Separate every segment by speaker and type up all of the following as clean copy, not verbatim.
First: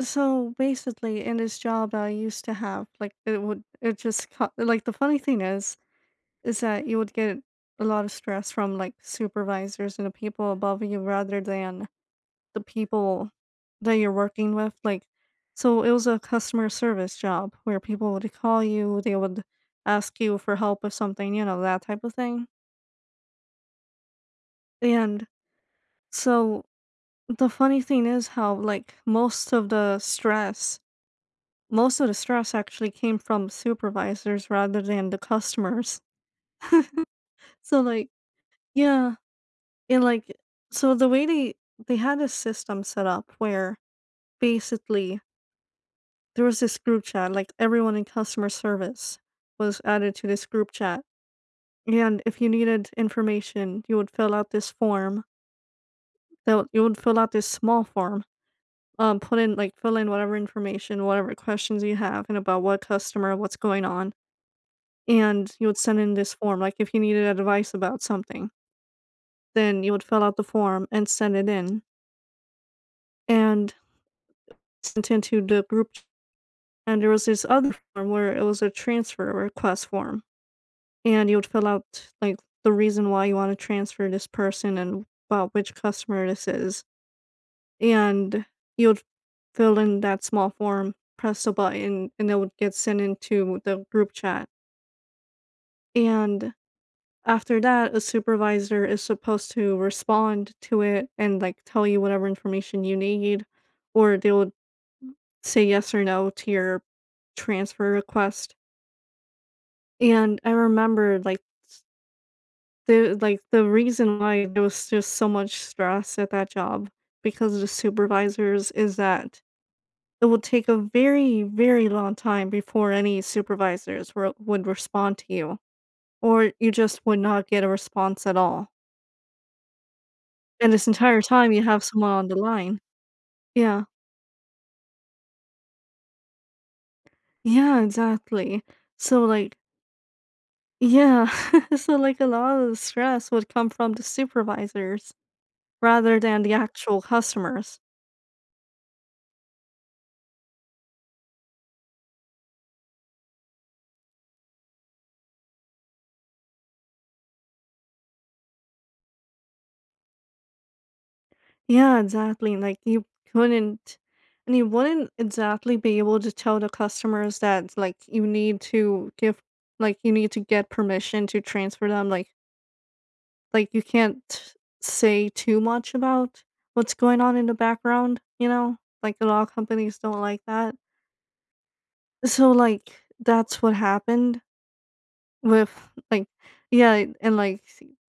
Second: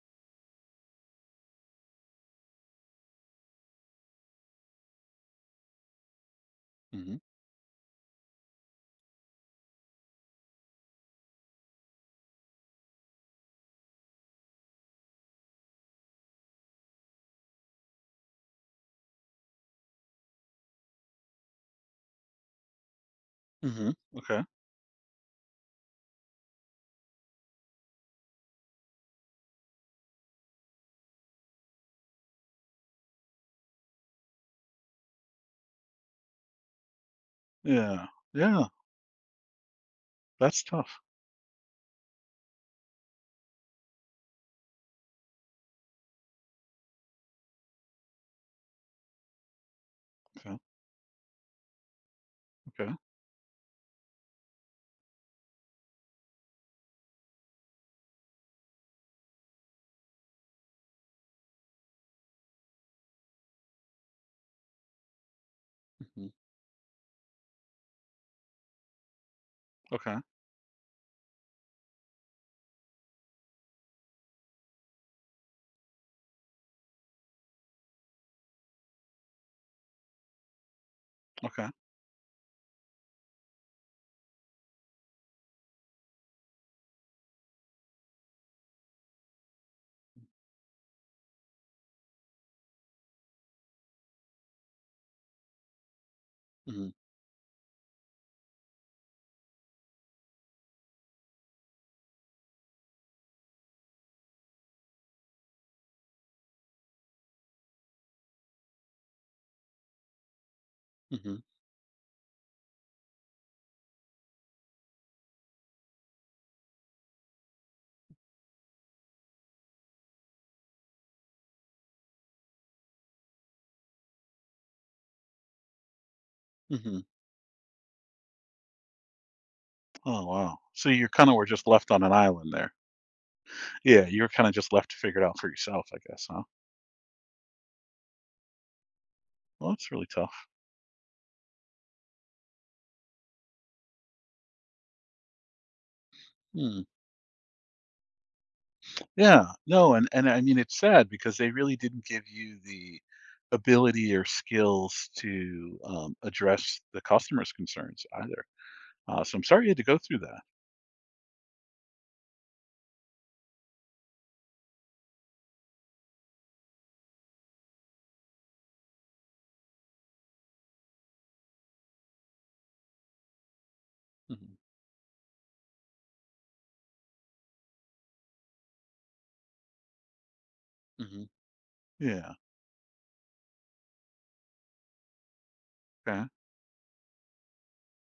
Speaker 1: So basically, in this job I used to have, like it would, it just co- like the funny thing is that you would
Speaker 2: Mhm.
Speaker 1: get a lot of stress from like supervisors and the people above you rather than the people that you're working with. Like, so it was a customer service job where people would call you, they would ask you for help with something, you know, that type of thing.
Speaker 2: Mhm. Okay.
Speaker 1: And so the funny thing is how like most of the stress actually came from supervisors rather than the customers. So
Speaker 2: Yeah.
Speaker 1: like
Speaker 2: Yeah.
Speaker 1: yeah, and like
Speaker 2: That's
Speaker 1: so
Speaker 2: tough.
Speaker 1: the way they had a system set up where basically there was this group chat, like everyone in customer service was added to this
Speaker 2: Okay.
Speaker 1: group chat. And if you
Speaker 2: Okay.
Speaker 1: needed information, you would fill out this form. That you would fill out this small form. Put in like Fill in whatever information, whatever questions you have, and about what customer, what's going on, and you would send in
Speaker 2: Mhm.
Speaker 1: this form, like, if you needed advice about something, then you would
Speaker 2: Okay.
Speaker 1: fill out the form and send it in, and sent into the group. And there was this other form where it was a transfer request form, and you would fill
Speaker 2: Okay.
Speaker 1: out, like, the reason why you wanna transfer this person and about which customer this is, and you would fill in that small form, press a button, and it would get sent into the group chat. And
Speaker 2: Mhm.
Speaker 1: after that, a supervisor is supposed to respond to it and, like, tell you whatever information you need, or they'll say yes or no to your transfer request. And I remember,
Speaker 2: Mhm.
Speaker 1: like, the reason why there was just so much stress at that job because of the supervisors is that it would take a very, very long time before any supervisors were would respond to you, or you just
Speaker 2: Mhm.
Speaker 1: would not get a response at all.
Speaker 2: Oh wow.
Speaker 1: And this
Speaker 2: So you
Speaker 1: entire
Speaker 2: kind of were
Speaker 1: time, you
Speaker 2: just
Speaker 1: have
Speaker 2: left on
Speaker 1: someone
Speaker 2: an
Speaker 1: on the
Speaker 2: island there.
Speaker 1: line. Yeah.
Speaker 2: Yeah, you were kind of just left to figure it out for yourself, I guess, huh?
Speaker 1: Yeah, exactly. So, like
Speaker 2: Well, that's really tough.
Speaker 1: yeah. So, like, a lot of the stress would come from the supervisors rather than the
Speaker 2: Hmm.
Speaker 1: actual customers.
Speaker 2: Yeah. No, and I mean it's sad because they really didn't give you the ability or skills to address the customer's concerns either. So I'm sorry you had to go through that.
Speaker 1: Yeah, exactly. Like, you couldn't and you wouldn't exactly be able to tell the customers that, like, you need to give like, you need to get permission to transfer them, like, you can't
Speaker 2: Hmm.
Speaker 1: say too much about what's going on in the background, you know? Like, a lot of companies don't like that.
Speaker 2: Hmm. Yeah.
Speaker 1: So, like, that's what happened with, like
Speaker 2: Okay.
Speaker 1: yeah, and, like,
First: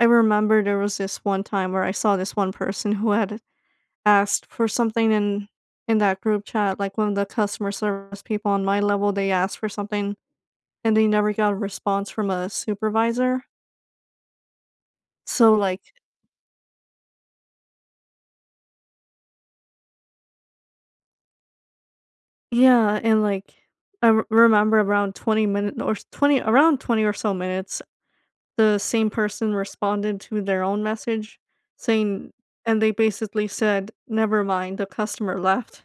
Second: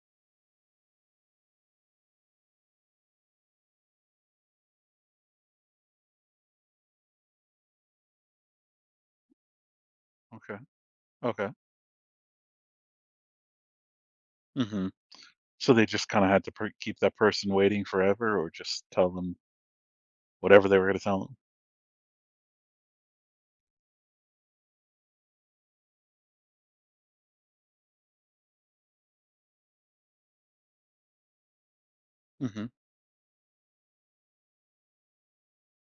Speaker 1: I remember there was this one time where I saw this one person who had asked for something in that group chat, like, one of the customer service people on my level, they asked for something,
Speaker 2: Okay.
Speaker 1: and they never
Speaker 2: Okay.
Speaker 1: got a response from a supervisor.
Speaker 2: Hmm.
Speaker 1: So,
Speaker 2: So
Speaker 1: like
Speaker 2: they just kinda had to per keep that person waiting forever or just tell them whatever they were gonna tell them?
Speaker 1: yeah, and, like, I r remember around 20 minutes or 20 or so minutes, the same person responded to their own message saying,
Speaker 2: Mhm.
Speaker 1: and they basically said, "Never mind," the customer left.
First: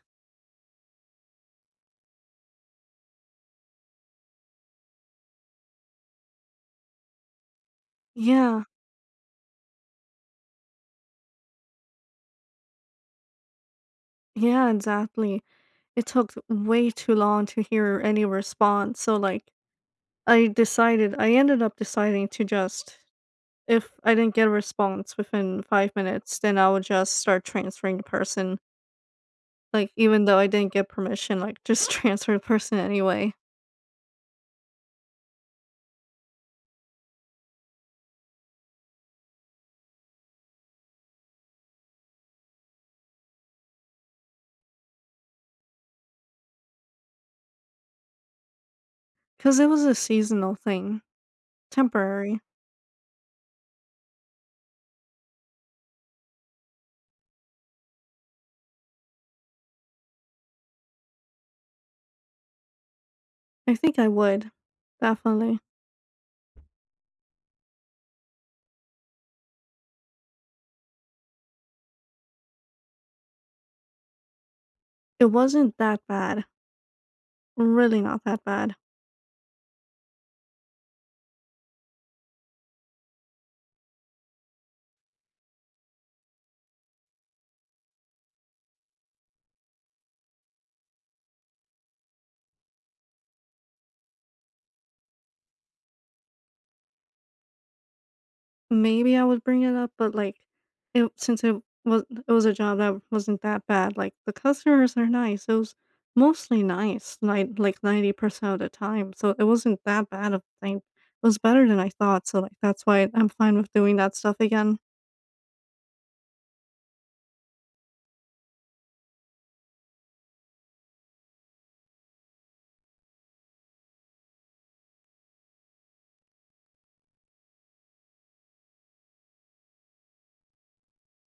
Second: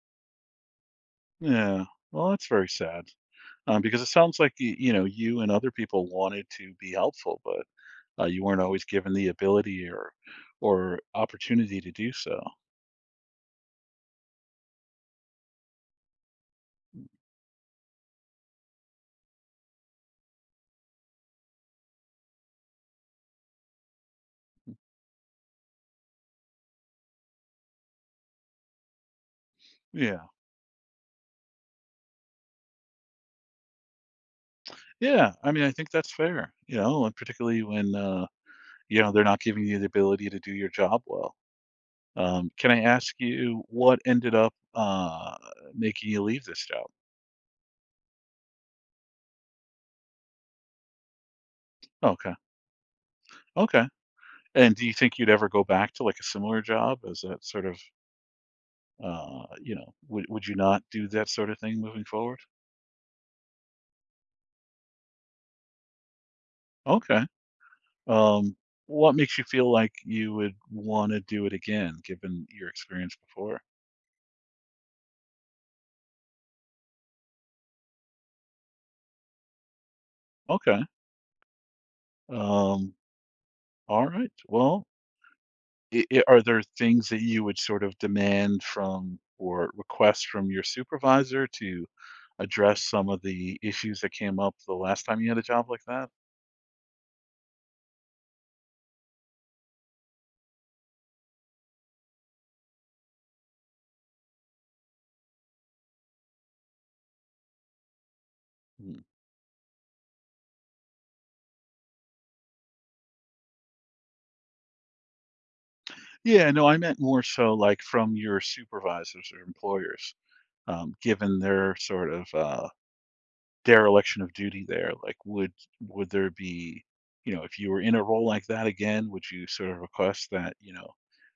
Speaker 2: Yeah. Well, that's very sad, because it sounds like y you know, you and other people wanted to be helpful, but, you weren't
Speaker 1: Yeah.
Speaker 2: always given the ability or opportunity to do so.
Speaker 1: Yeah, exactly. It took way too long to hear any response, so, like, I ended up deciding to just if I didn't get a response within 5 minutes, then I would just start transferring the person. Like,
Speaker 2: Yeah.
Speaker 1: even though I didn't get permission, like, just transfer the person anyway,
Speaker 2: Yeah, I mean, I think that's fair, you know, and particularly when, you know, they're not giving you the ability to do your job well. Can I ask you what ended up, making you leave this job?
Speaker 1: cause it was a seasonal thing,
Speaker 2: Okay.
Speaker 1: temporary.
Speaker 2: Okay. And do you think you'd ever go back to, like, a similar job? Is that sort of, you know, would you not do that sort of thing moving forward?
Speaker 1: I think I would, definitely.
Speaker 2: Okay. Um, what makes you feel like you would wanna do it again given your experience before?
Speaker 1: It wasn't that bad, really not that bad.
Speaker 2: Okay. Um, alright. Well, I are there things that you would sort of demand from or request from your supervisor to address some of the issues that came up the last time you had a job like that?
Speaker 1: Maybe I would bring it up, but, like, it since it was a job that wasn't that bad, like, the customers are nice, it was mostly nice, like 90% of the time, so it wasn't that bad of a thing. It was better than I thought, so, like, that's why I'm fine with doing that stuff again.
Speaker 2: Yeah, no, I meant more so like from your supervisors or employers, given their sort of dereliction of duty there. Like, would there be, you know, if you were in a role like that again, would you sort of request that, you know,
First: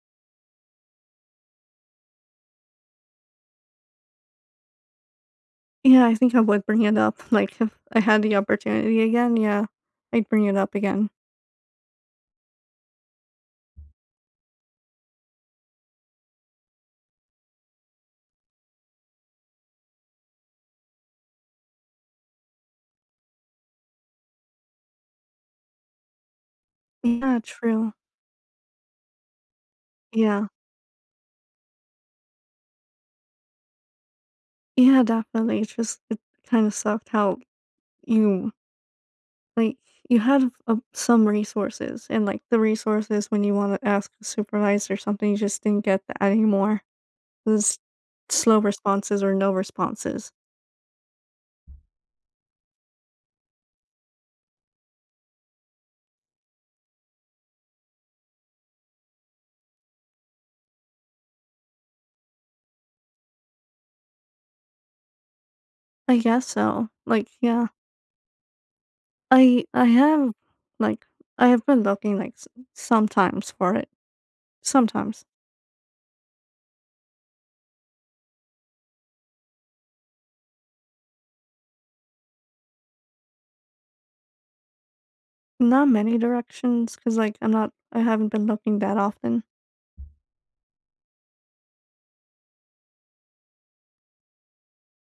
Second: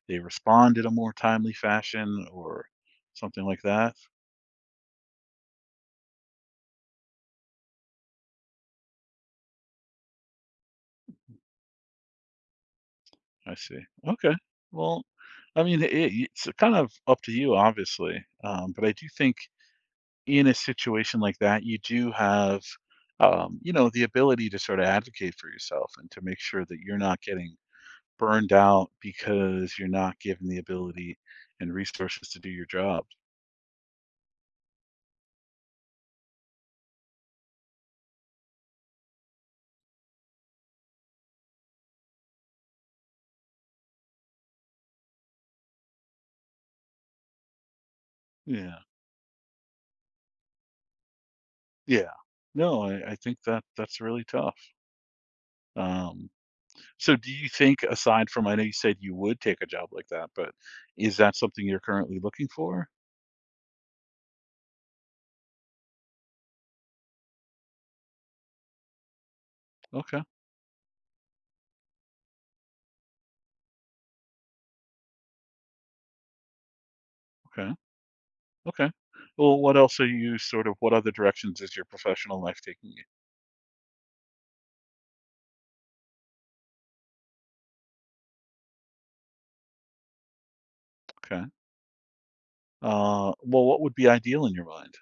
Speaker 2: they respond in a more timely fashion or something like that?
Speaker 1: Yeah, I think I would bring it up, like, if I had the opportunity again, yeah, I'd bring it up again.
Speaker 2: I see. Okay. Well, I mean, it's kind of up to you, obviously, but I do think in a situation like that, you do have, you know, the ability to sort of advocate for yourself and to make sure that you're not
Speaker 1: Yeah,
Speaker 2: getting
Speaker 1: true.
Speaker 2: burned out because you're not
Speaker 1: Yeah.
Speaker 2: given the ability and resources to do your job.
Speaker 1: Yeah, definitely, it's just it kinda sucked how you like, you had a some resources, and, like, the resources when you wanna ask a supervisor something, you just didn't get that anymore. It Slow
Speaker 2: Yeah.
Speaker 1: responses or no responses.
Speaker 2: Yeah. No, I think that that's really tough. Um, so do you think aside from, I know you said you would take a job like that, but is that something you're currently looking for?
Speaker 1: I guess so. Like, yeah. I
Speaker 2: Okay.
Speaker 1: have, like I have been looking, like, s sometimes for it, sometimes.
Speaker 2: Okay. Okay. Well, what else are you sort of, what other directions is your professional life taking you?
Speaker 1: Not many directions, cause like, I haven't been looking that often.
Speaker 2: Okay. Well, what would be ideal in your mind?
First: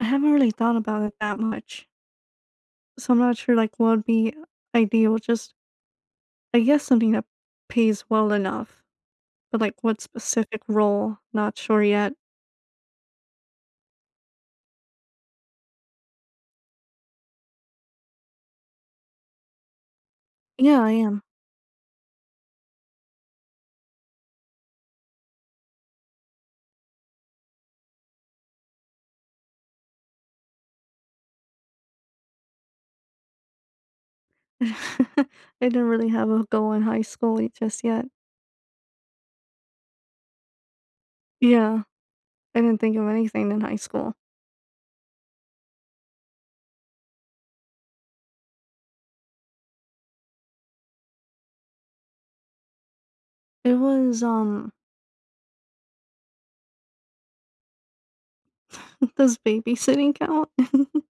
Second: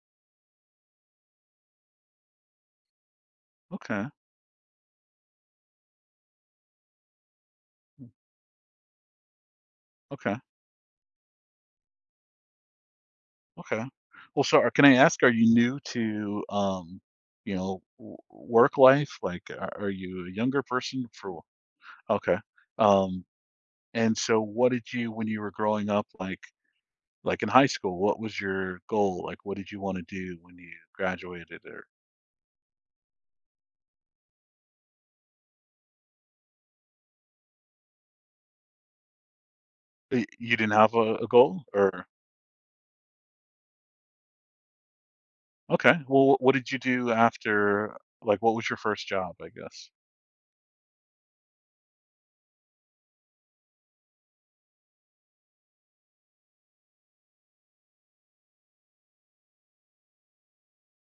Speaker 1: I haven't really thought about it that much, so I'm not sure, like, what would
Speaker 2: Okay,
Speaker 1: be ideal, just I guess something that pays well enough, but, like, what
Speaker 2: okay,
Speaker 1: specific role? Not sure yet.
Speaker 2: okay. Well, can I ask, are you new to, you know, work life? Like, are you a younger
Speaker 1: Yeah, I
Speaker 2: person
Speaker 1: am.
Speaker 2: for? Okay. Um, and so what did you, when you were growing up, like in high school, what was your goal? Like, what did you want to do when you graduated? Or
Speaker 1: I didn't really have a goal in high school just yet.
Speaker 2: you didn't have a goal?
Speaker 1: Yeah,
Speaker 2: Or,
Speaker 1: I didn't think of anything in high school.
Speaker 2: okay. Well, what did you do after? Like, what was your first job, I guess?
Speaker 1: It was, does babysitting count?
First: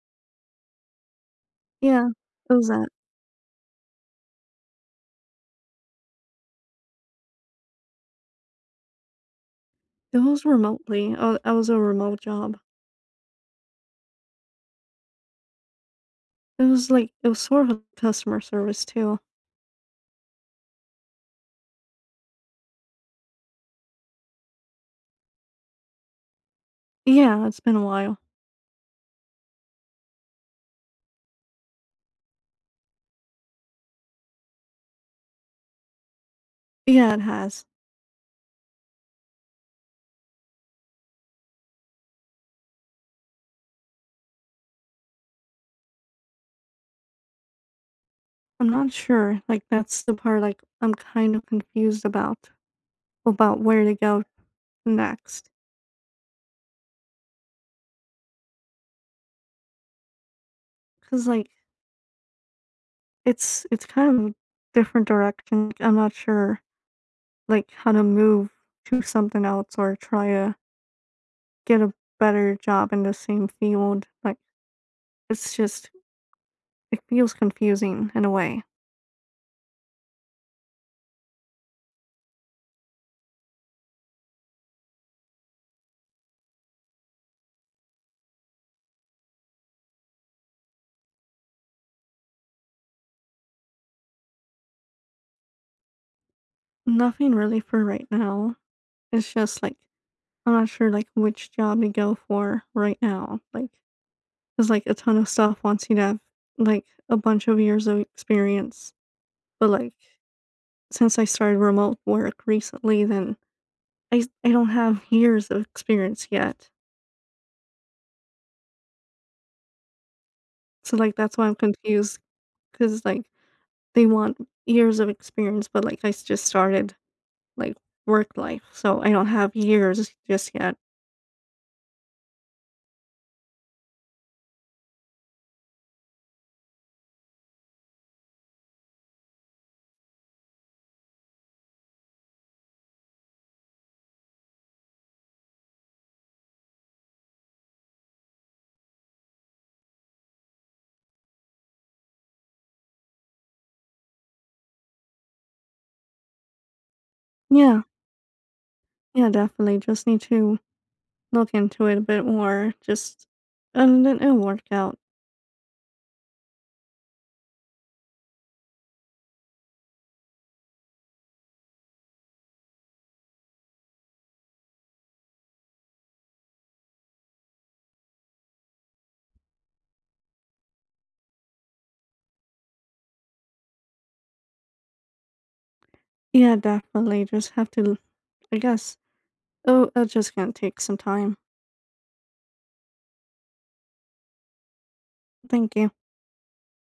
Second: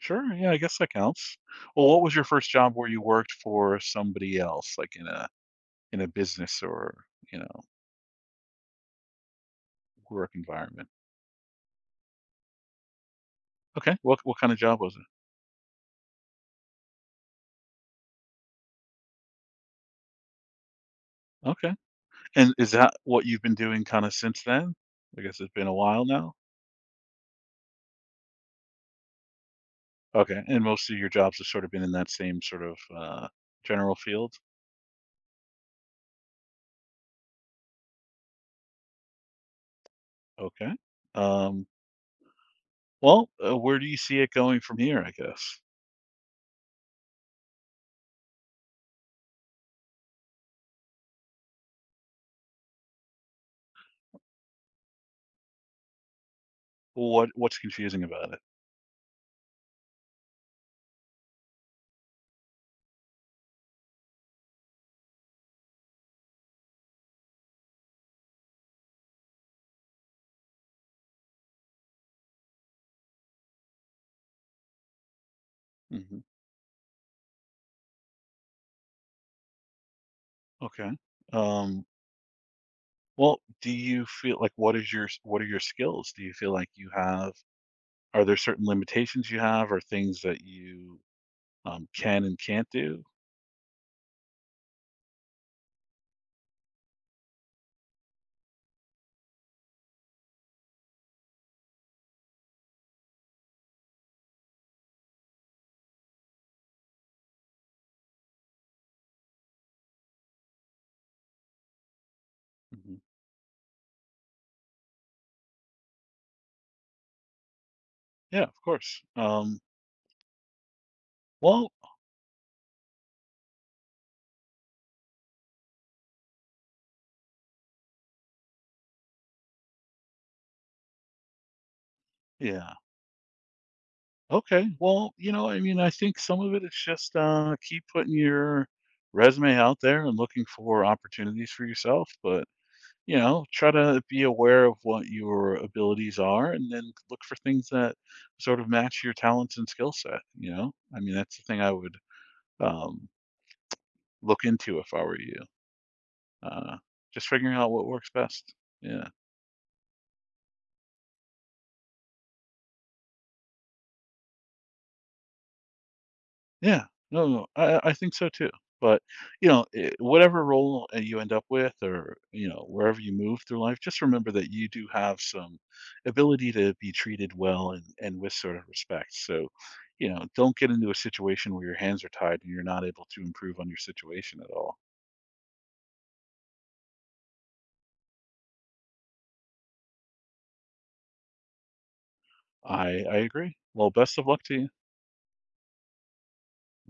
Speaker 2: Sure, yeah, I guess that counts. Well, what
Speaker 1: Yeah,
Speaker 2: was your first
Speaker 1: it was
Speaker 2: job
Speaker 1: that.
Speaker 2: where you worked for somebody else, like in a business or, you know,
Speaker 1: It
Speaker 2: work
Speaker 1: was
Speaker 2: environment?
Speaker 1: remotely. Oh, I was a remote job.
Speaker 2: Okay, what kinda job was it?
Speaker 1: It was sort of a customer service too.
Speaker 2: Okay, and is that what you've been doing kinda since then? I guess it's been a while now?
Speaker 1: Yeah, it's been a while.
Speaker 2: Okay, and most of your jobs have sort of been in that same sort of, general field?
Speaker 1: Yeah, it has.
Speaker 2: Okay. Um, well, where do you see it going from here, I guess?
Speaker 1: I'm not sure. Like that's the part like I'm kind of confused about where to go next.
Speaker 2: What's confusing about it?
Speaker 1: Cause like it's kind of a different direction. Like, I'm not sure like how to move to something else or try to get a better job in the same field. Like it's just
Speaker 2: Mhm,
Speaker 1: it feels confusing in a way.
Speaker 2: okay. Um, well, do you feel like what are your skills? Do you feel like you have are there certain limitations you have or things that you, can and can't do?
Speaker 1: Nothing really for right now. It's just like I'm not sure like which job to go for right now. Like, there's like a ton of stuff wants you to have like a bunch of years of experience. But like since I started remote work
Speaker 2: Mhm.
Speaker 1: recently, then I don't have years of experience yet.
Speaker 2: Yeah, of course.
Speaker 1: So like that's why I'm
Speaker 2: Well,
Speaker 1: confused because like they want years of experience, but just started like work life, so I don't have years just yet.
Speaker 2: yeah. Okay. Well, you know, I mean, I think some of it is just, keep putting your resume out there and looking for opportunities for yourself, but you know, try to be aware of what your abilities are and then look for things that sort of match your talents and skill set, you know? I mean, that's the thing I would um, look into if I were you. Uh, just figuring out
Speaker 1: Yeah,
Speaker 2: what works best. Yeah.
Speaker 1: yeah, definitely. Just need to Look into it a bit more. Just And then it'll work out.
Speaker 2: Yeah. No, no, I think so too. But, you know, eh, whatever role, you end up with or, you know, wherever you move through life, just remember that you do have some ability to be treated well and with sort of respect. So, you know, don't get into a situation where your hands are tied and you're not able to improve on your situation at all.
Speaker 1: Yeah, definitely. Just have to, I guess. Oh, I just gonna take some time.
Speaker 2: I agree. Well, best of luck to you.
Speaker 1: Thank you.